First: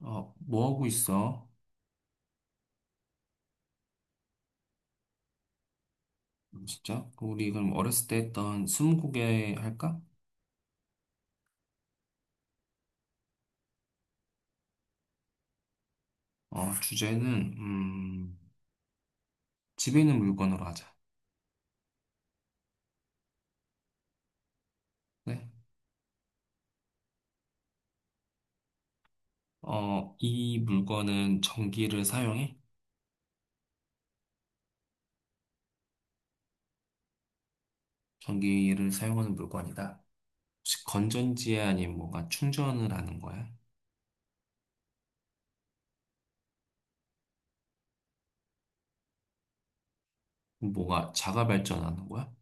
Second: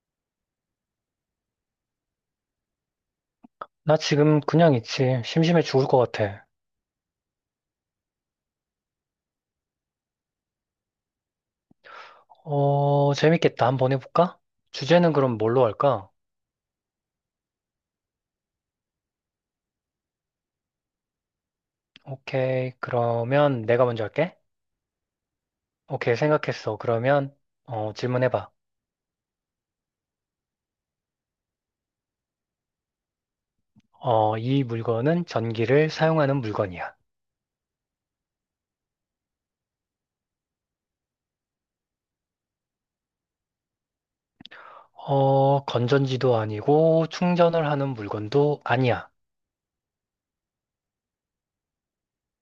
뭐 하고 있어? 나 지금 그냥 있지. 심심해 죽을 것 같아. 진짜? 그 우리 그럼 어렸을 때 했던 스무고개 할까? 어, 재밌겠다. 한번 해볼까? 주제는 그럼 뭘로 할까? 주제는, 음, 집에 있는 물건으로 하자. 오케이. 그러면 내가 먼저 할게. 네? 오케이. 생각했어. 그러면, 어, 질문해봐. 이 물건은 전기를 사용해? 어, 이 물건은 전기를 사용하는 물건이야. 전기를 사용하는 물건이다. 혹시 건전지야? 아니면 뭔가 충전을 하는 거야? 어, 건전지도 아니고 충전을 하는 물건도 아니야. 뭐가 자가 발전하는 거야?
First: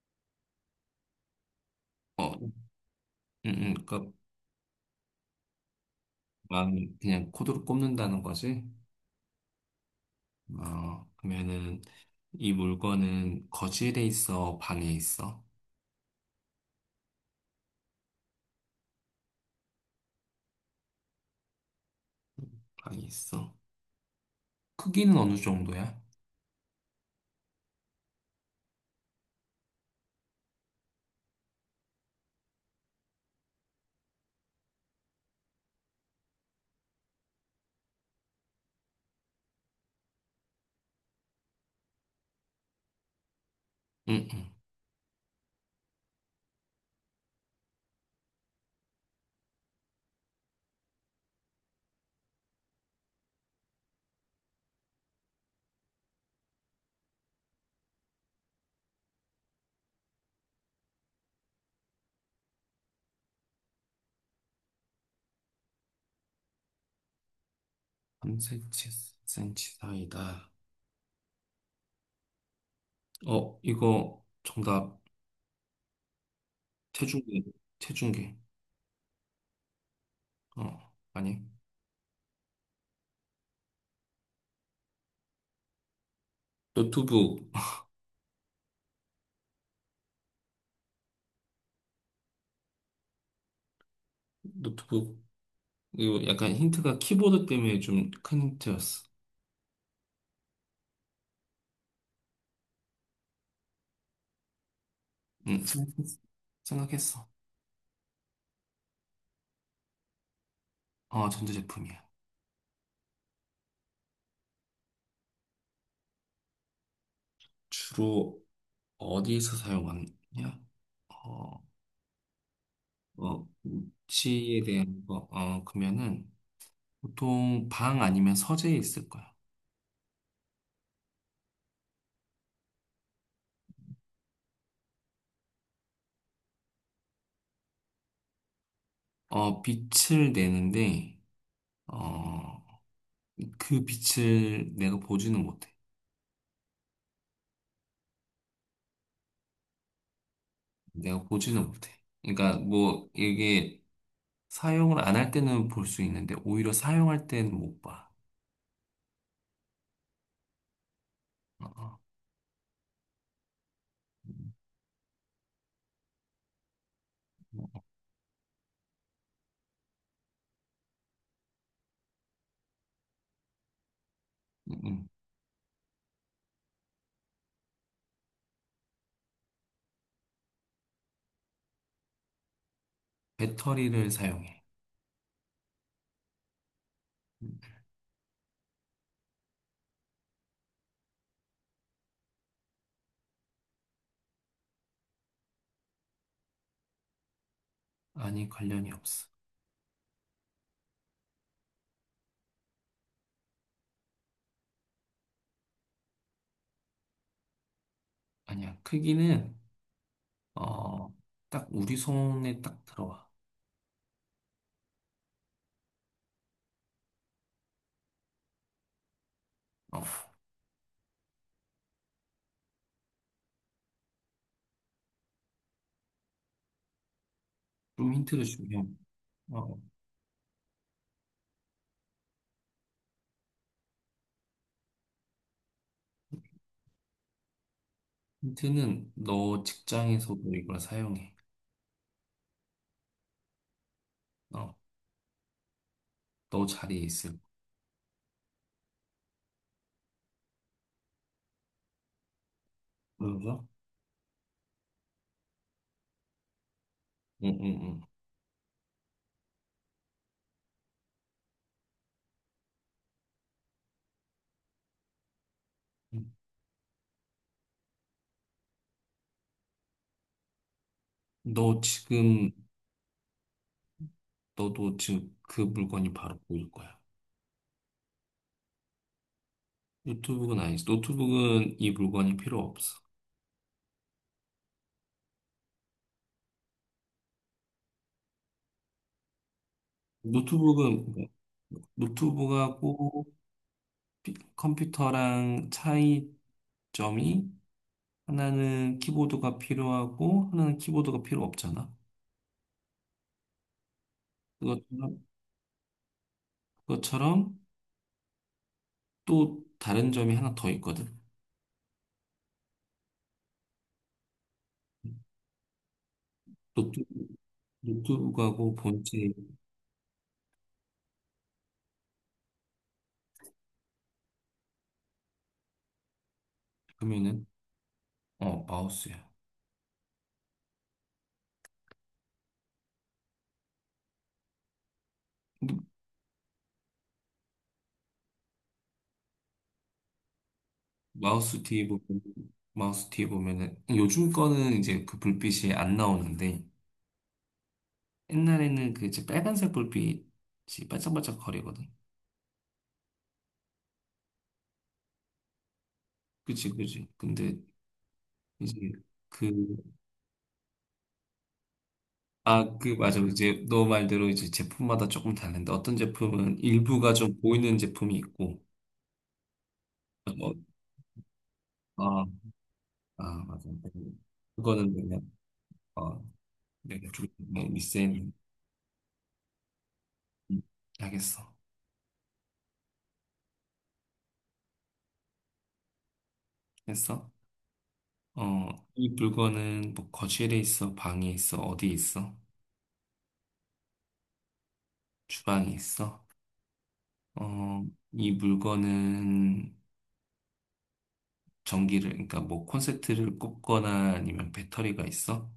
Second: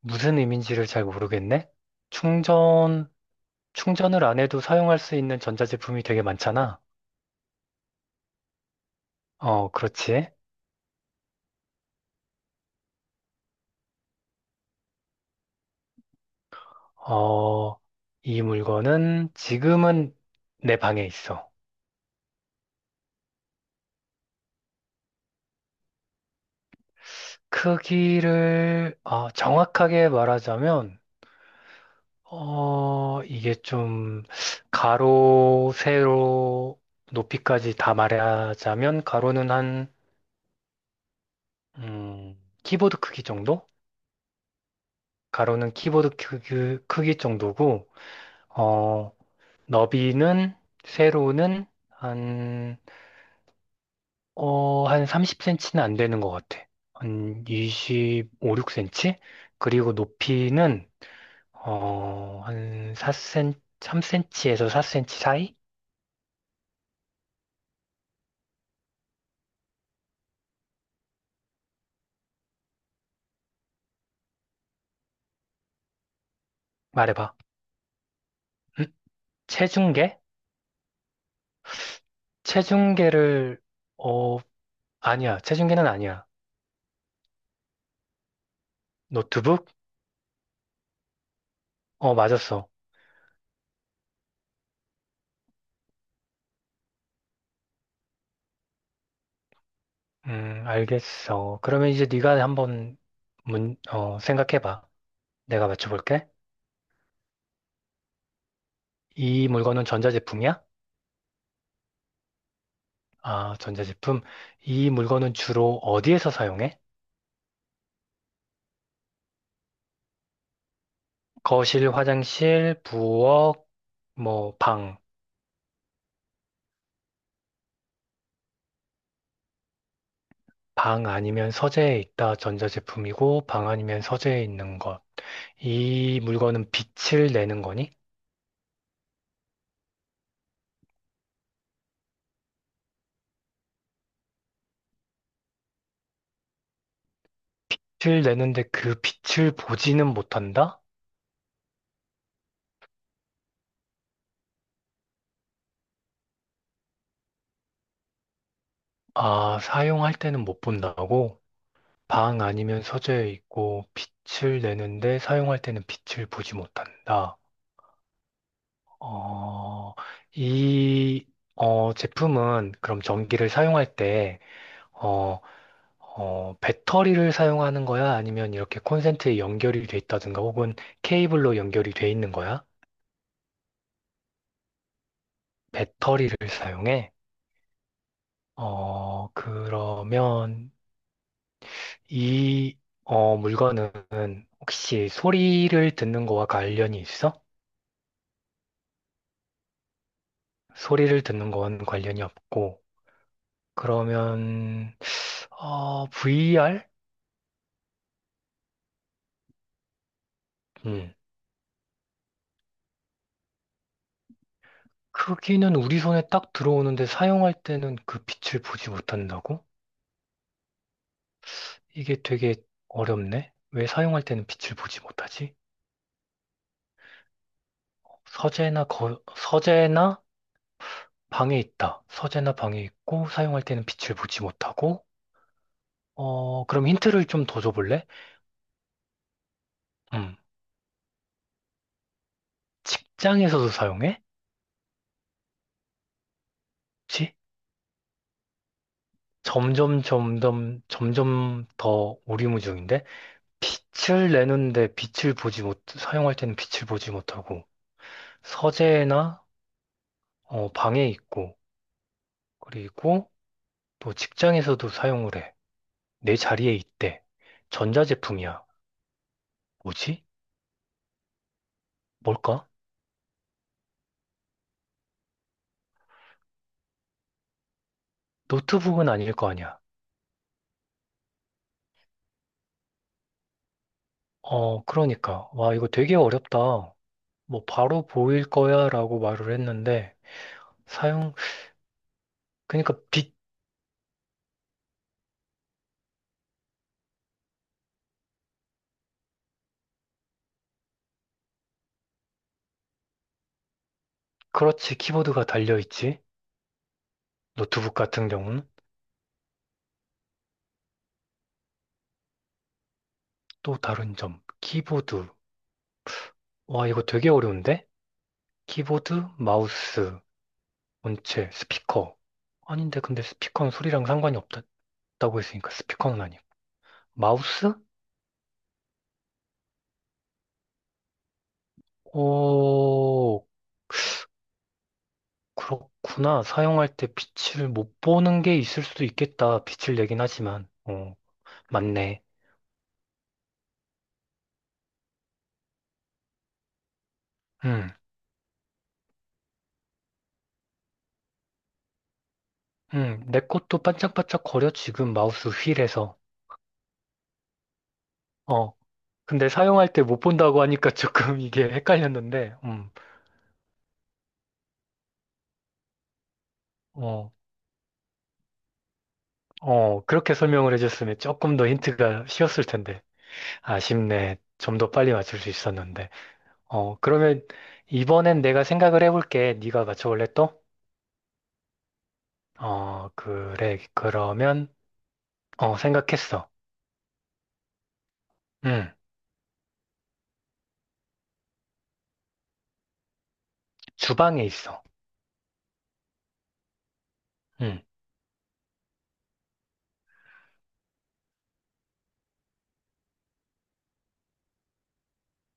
무슨 의미인지를 잘 모르겠네? 어, 음, 충전, 그러니까 충전을 안 해도 사용할 수 있는 전자제품이 되게 막 많잖아. 그냥 코드로 꼽는다는 거지? 어, 그렇지. 그러면은 이 물건은 거실에 있어? 방에 있어? 어, 이 물건은 지금은 내 방에 있어. 방에 있어? 크기는 어느 정도야? 크기를 어, 정확하게 말하자면, 어, 이게 좀 가로, 세로, 높이까지 다 말하자면 가로는 한, 음, 키보드 크기 정도? 응, 응. 가로는 키보드 크기 정도고, 어, 너비는 세로는 한 30cm는 안 되는 것 같아. 한 25, 6cm? 그리고 높이는, 어, 한 4cm, 3cm에서 4cm 사이? 3cm 사이다. 어, 이거 정답. 말해봐. 체중계. 체중계. 응? 체중계? 어, 아니. 체중계를, 어, 아니야. 체중계는 아니야. 노트북. 노트북? 어, 맞았어. 노트북. 이거 약간 힌트가 키보드 때문에 좀 큰 힌트였어. 알겠어. 그러면 이제 네가 한번 생각해봐. 응, 내가 생각했어. 맞춰볼게. 생각했어. 이 물건은 전자제품이야? 전자제품이야. 아, 전자제품. 이 물건은 주로 어디에서 사용해? 주로 어디에서 사용하냐? 어, 거실, 화장실, 부엌, 뭐, 위치에 방. 대한 거. 그러면은 보통 방 아니면 서재에 있을 거야. 방 아니면 서재에 있다 전자제품이고, 방 아니면 서재에 있는 것. 이 물건은 빛을 내는 거니? 빛을 내는데 어, 그 빛을 내가 보지는 못해. 빛을 내는데 그 빛을 보지는 못한다? 내가 보지는 못해. 그러니까 뭐 이게 사용을 안 할 때는 볼 수 있는데 오히려 사용할 때는 못 봐. 아, 사용할 때는 못 본다고? 어, 방 아니면 서재에 있고, 빛을 내는데 사용할 때는 빛을 보지 못한다. 뭐, 어, 이, 어, 제품은 그럼 전기를 사용할 때, 음, 음. 어, 어, 배터리를 사용하는 거야? 아니면 이렇게 콘센트에 연결이 돼 있다든가 혹은 케이블로 연결이 돼 있는 거야? 배터리를 사용해. 배터리를 사용해? 음, 어, 그러면 이 어, 물건은 혹시 소리를 듣는 거와 관련이 있어? 아니 관련이 없어. 소리를 듣는 건 관련이 없고 그러면 어, VR? 아니야. 크기는 음. 어, 딱 우리 손에 딱 들어와. 크기는 우리 손에 딱 들어오는데 사용할 때는 그 빛을 보지 못한다고? 어, 이게 되게 어렵네. 왜 사용할 때는 빛을 보지 못하지? 좀 힌트를 주면 어, 서재나 방에 있다. 서재나 방에 있고 사용할 때는 빛을 보지 못하고. 어, 그럼 힌트를 좀 더 줘볼래? 힌트는 너 음, 직장에서도 이걸 사용해. 직장에서도 사용해? 어, 너 자리에 있을. 혹시? 거야. 점점 점점 점점 더 오리무중인데 그래서? 빛을 내는데 빛을 보지 못 사용할 때는 빛을 보지 응, 못하고 응, 서재나 어, 방에 있고 그리고 또 직장에서도 사용을 해. 응. 내 자리에 있대. 전자제품이야. 뭐지? 너 지금 뭘까? 너도 지금 그 물건이 바로 보일 거야. 노트북은 아닐 거 아니야. 노트북은 아니지. 노트북은 이 물건이 필요 없어. 어, 그러니까. 와, 이거 되게 어렵다. 뭐, 바로 보일 거야 라고 말을 했는데, 노트북은 뭐, 사용, 그러니까 노트북하고 빛, 피- 컴퓨터랑 차이점이 하나는 키보드가 필요하고 하나는 키보드가 필요 없잖아. 그렇지. 그것처럼, 키보드가 달려있지. 그것처럼 노트북 같은 경우는. 또 다른 점이 하나 더 있거든. 또 다른 점. 키보드. 와, 노트, 이거 되게 어려운데? 노트북하고 키보드, 본체의 마우스, 본체, 스피커. 아닌데, 근데 스피커는 소리랑 상관이 없다고 했으니까 스피커는 아니야. 금면은 마우스? 마우스야. 오, 그렇구나. 사용할 때 빛을 못 보는 게 있을 수도 있겠다. 빛을 내긴 하지만. 어, 마우스 뒤에 보면, 맞네. 마우스 뒤에 보면은, 요즘 거는 이제 그 불빛이 안 나오는데, 음, 옛날에는 그 이제 빨간색 불빛이 반짝반짝 거리거든. 내 것도 반짝반짝 거려, 지금 마우스 휠에서. 그치, 그치. 근데 어, 이제 근데 그, 사용할 때 못 본다고 하니까 조금 이게 헷갈렸는데, 아, 그, 맞아. 이제 너 말대로 이제 제품마다 조금 다른데, 어떤 제품은 일부가 어, 좀 보이는 제품이 있고, 어, 그렇게 뭐, 설명을 해줬으면 조금 더 아, 힌트가 쉬웠을 텐데. 아, 맞아. 아쉽네. 좀 더 그거는 빨리 내가, 맞출 수 있었는데. 어, 어, 내가 조금 그러면 리센 이번엔 내가 생각을 해볼게. 네가 맞춰볼래 또? 하겠어. 어, 그래. 그러면, 어, 생각했어. 했어? 어, 응, 이 물건은 뭐 거실에 있어, 방에 있어, 어디 있어, 주방에 있어. 주방에 있어. 응. 어, 이 물건은 전기를, 그러니까 뭐 콘센트를 꽂거나 아니면 배터리가 있어?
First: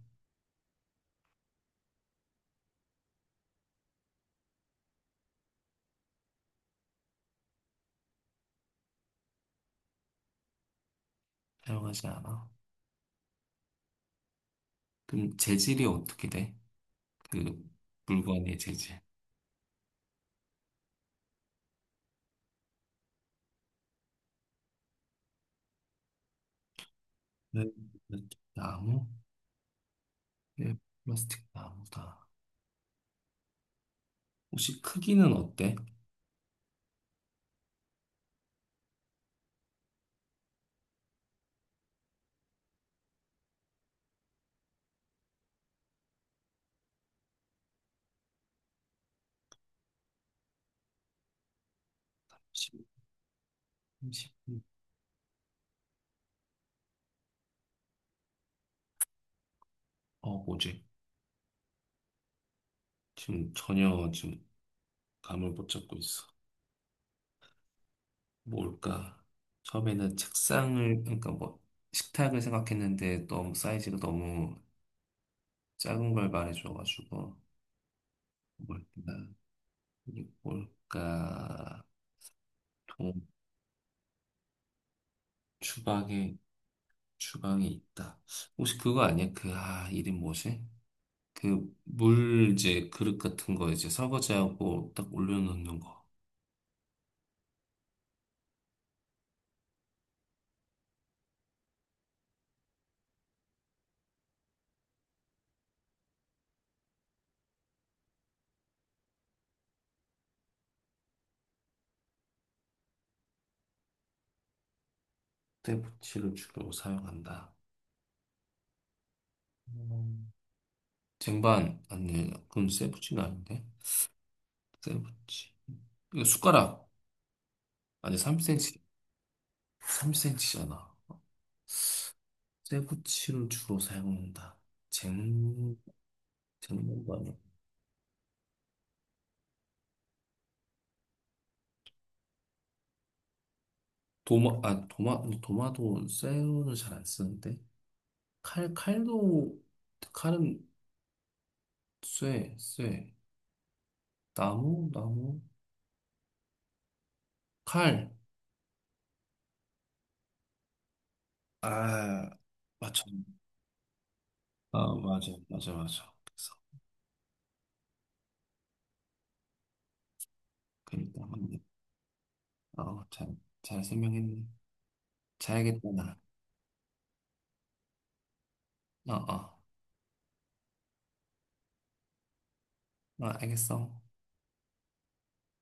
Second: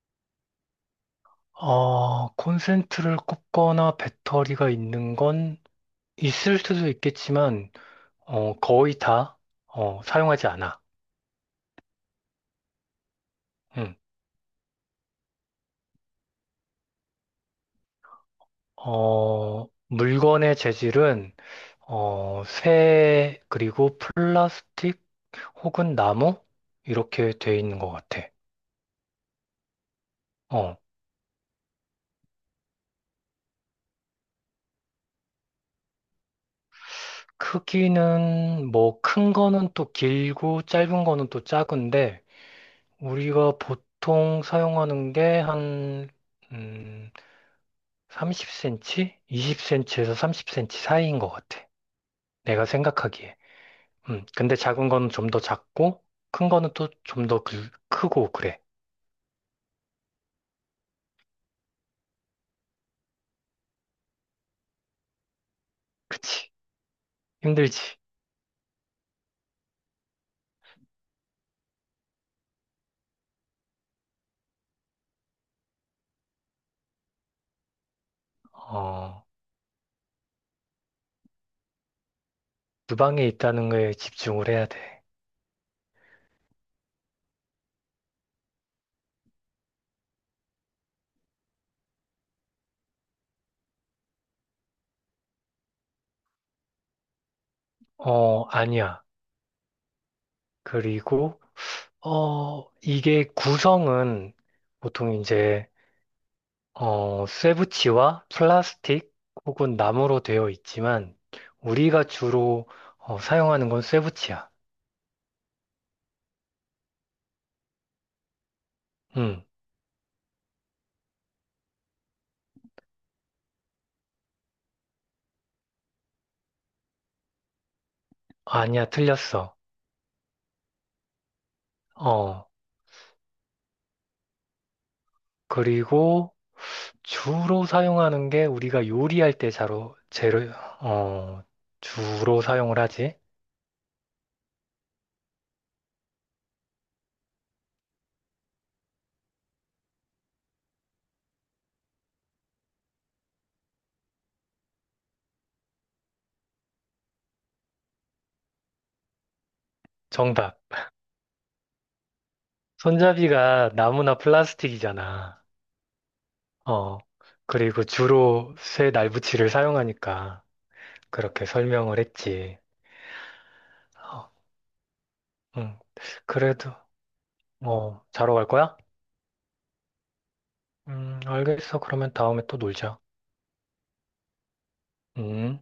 어, 콘센트를 꽂거나 배터리가 있는 건 있을 수도 있겠지만, 어, 거의 다, 어, 사용하지 않아. 사용하지 않아. 응. 그럼 재질이 어떻게 돼? 그 물건의 재질. 어, 물건의 재질은, 어, 쇠, 그리고 플라스틱 혹은 나무? 이렇게 돼 네, 있는 것 같아. 플라스틱 나무? 네, 어, 플라스틱 나무다. 혹시 크기는 어때? 크기는, 뭐, 큰 거는 또 길고, 짧은 거는 또 작은데, 우리가 보통 사용하는 게 한, 음, 30cm? 20cm에서 30cm 사이인 것 같아. 내가 십, 생각하기에. 삼십. 근데 작은 거는 좀 더 작고, 큰 거는 또 좀더 그, 크고, 그래. 어, 뭐지? 지금 전혀 지금 감을 못 잡고 있어. 그치. 힘들지. 뭘까? 처음에는 책상을, 그러니까 뭐, 식탁을 생각했는데 너무 사이즈가 너무 작은 걸 말해줘가지고, 뭘까? 어, 이게 뭘까? 동, 주방에 있다는 거에 집중을 해야 돼. 주방에, 주방에 있다. 혹시 그거 아니야? 그, 아, 이름 뭐지? 그, 물, 이제, 그릇 같은 거 이제 설거지하고 딱 올려놓는 거. 어, 아니야. 그리고, 어, 이게 구성은 보통 이제 어, 쇠붙이와 플라스틱 혹은 나무로 되어 있지만 우리가 주로 어, 사용하는 건 쇠붙이야. 쇠붙이를 주로 사용한다. 음 음. 쟁반, 아니, 그건 쇠붙이가 아닌데? 쇠붙이. 이거 숟가락. 아니, 3cm, 아니야, 틀렸어. 3cm잖아. 어, 쇠붙이를 주로 사용한다. 쟁, 그리고 쟁반도 아니야. 주로 사용하는 게 우리가 요리할 때 자로 재료 어, 주로 사용을 하지. 도마, 아, 도마, 도마도 쇠는 잘 안 쓰는데. 칼, 칼도, 칼은 쇠, 쇠. 나무, 나무. 칼. 정답. 아, 맞죠. 손잡이가 나무나 아, 맞아, 플라스틱이잖아. 맞아, 맞아. 그래서, 어, 그리고 주로 쇠 날붙이를 사용하니까 그러니까, 그렇게 맞네. 설명을 했지. 아, 잘, 잘 어, 설명했네. 음 자야겠다, 나. 그래도 어, 자러 갈 거야? 아, 아, 알겠어. 그러면 다음에 또 놀자. 아, 알겠어. 음.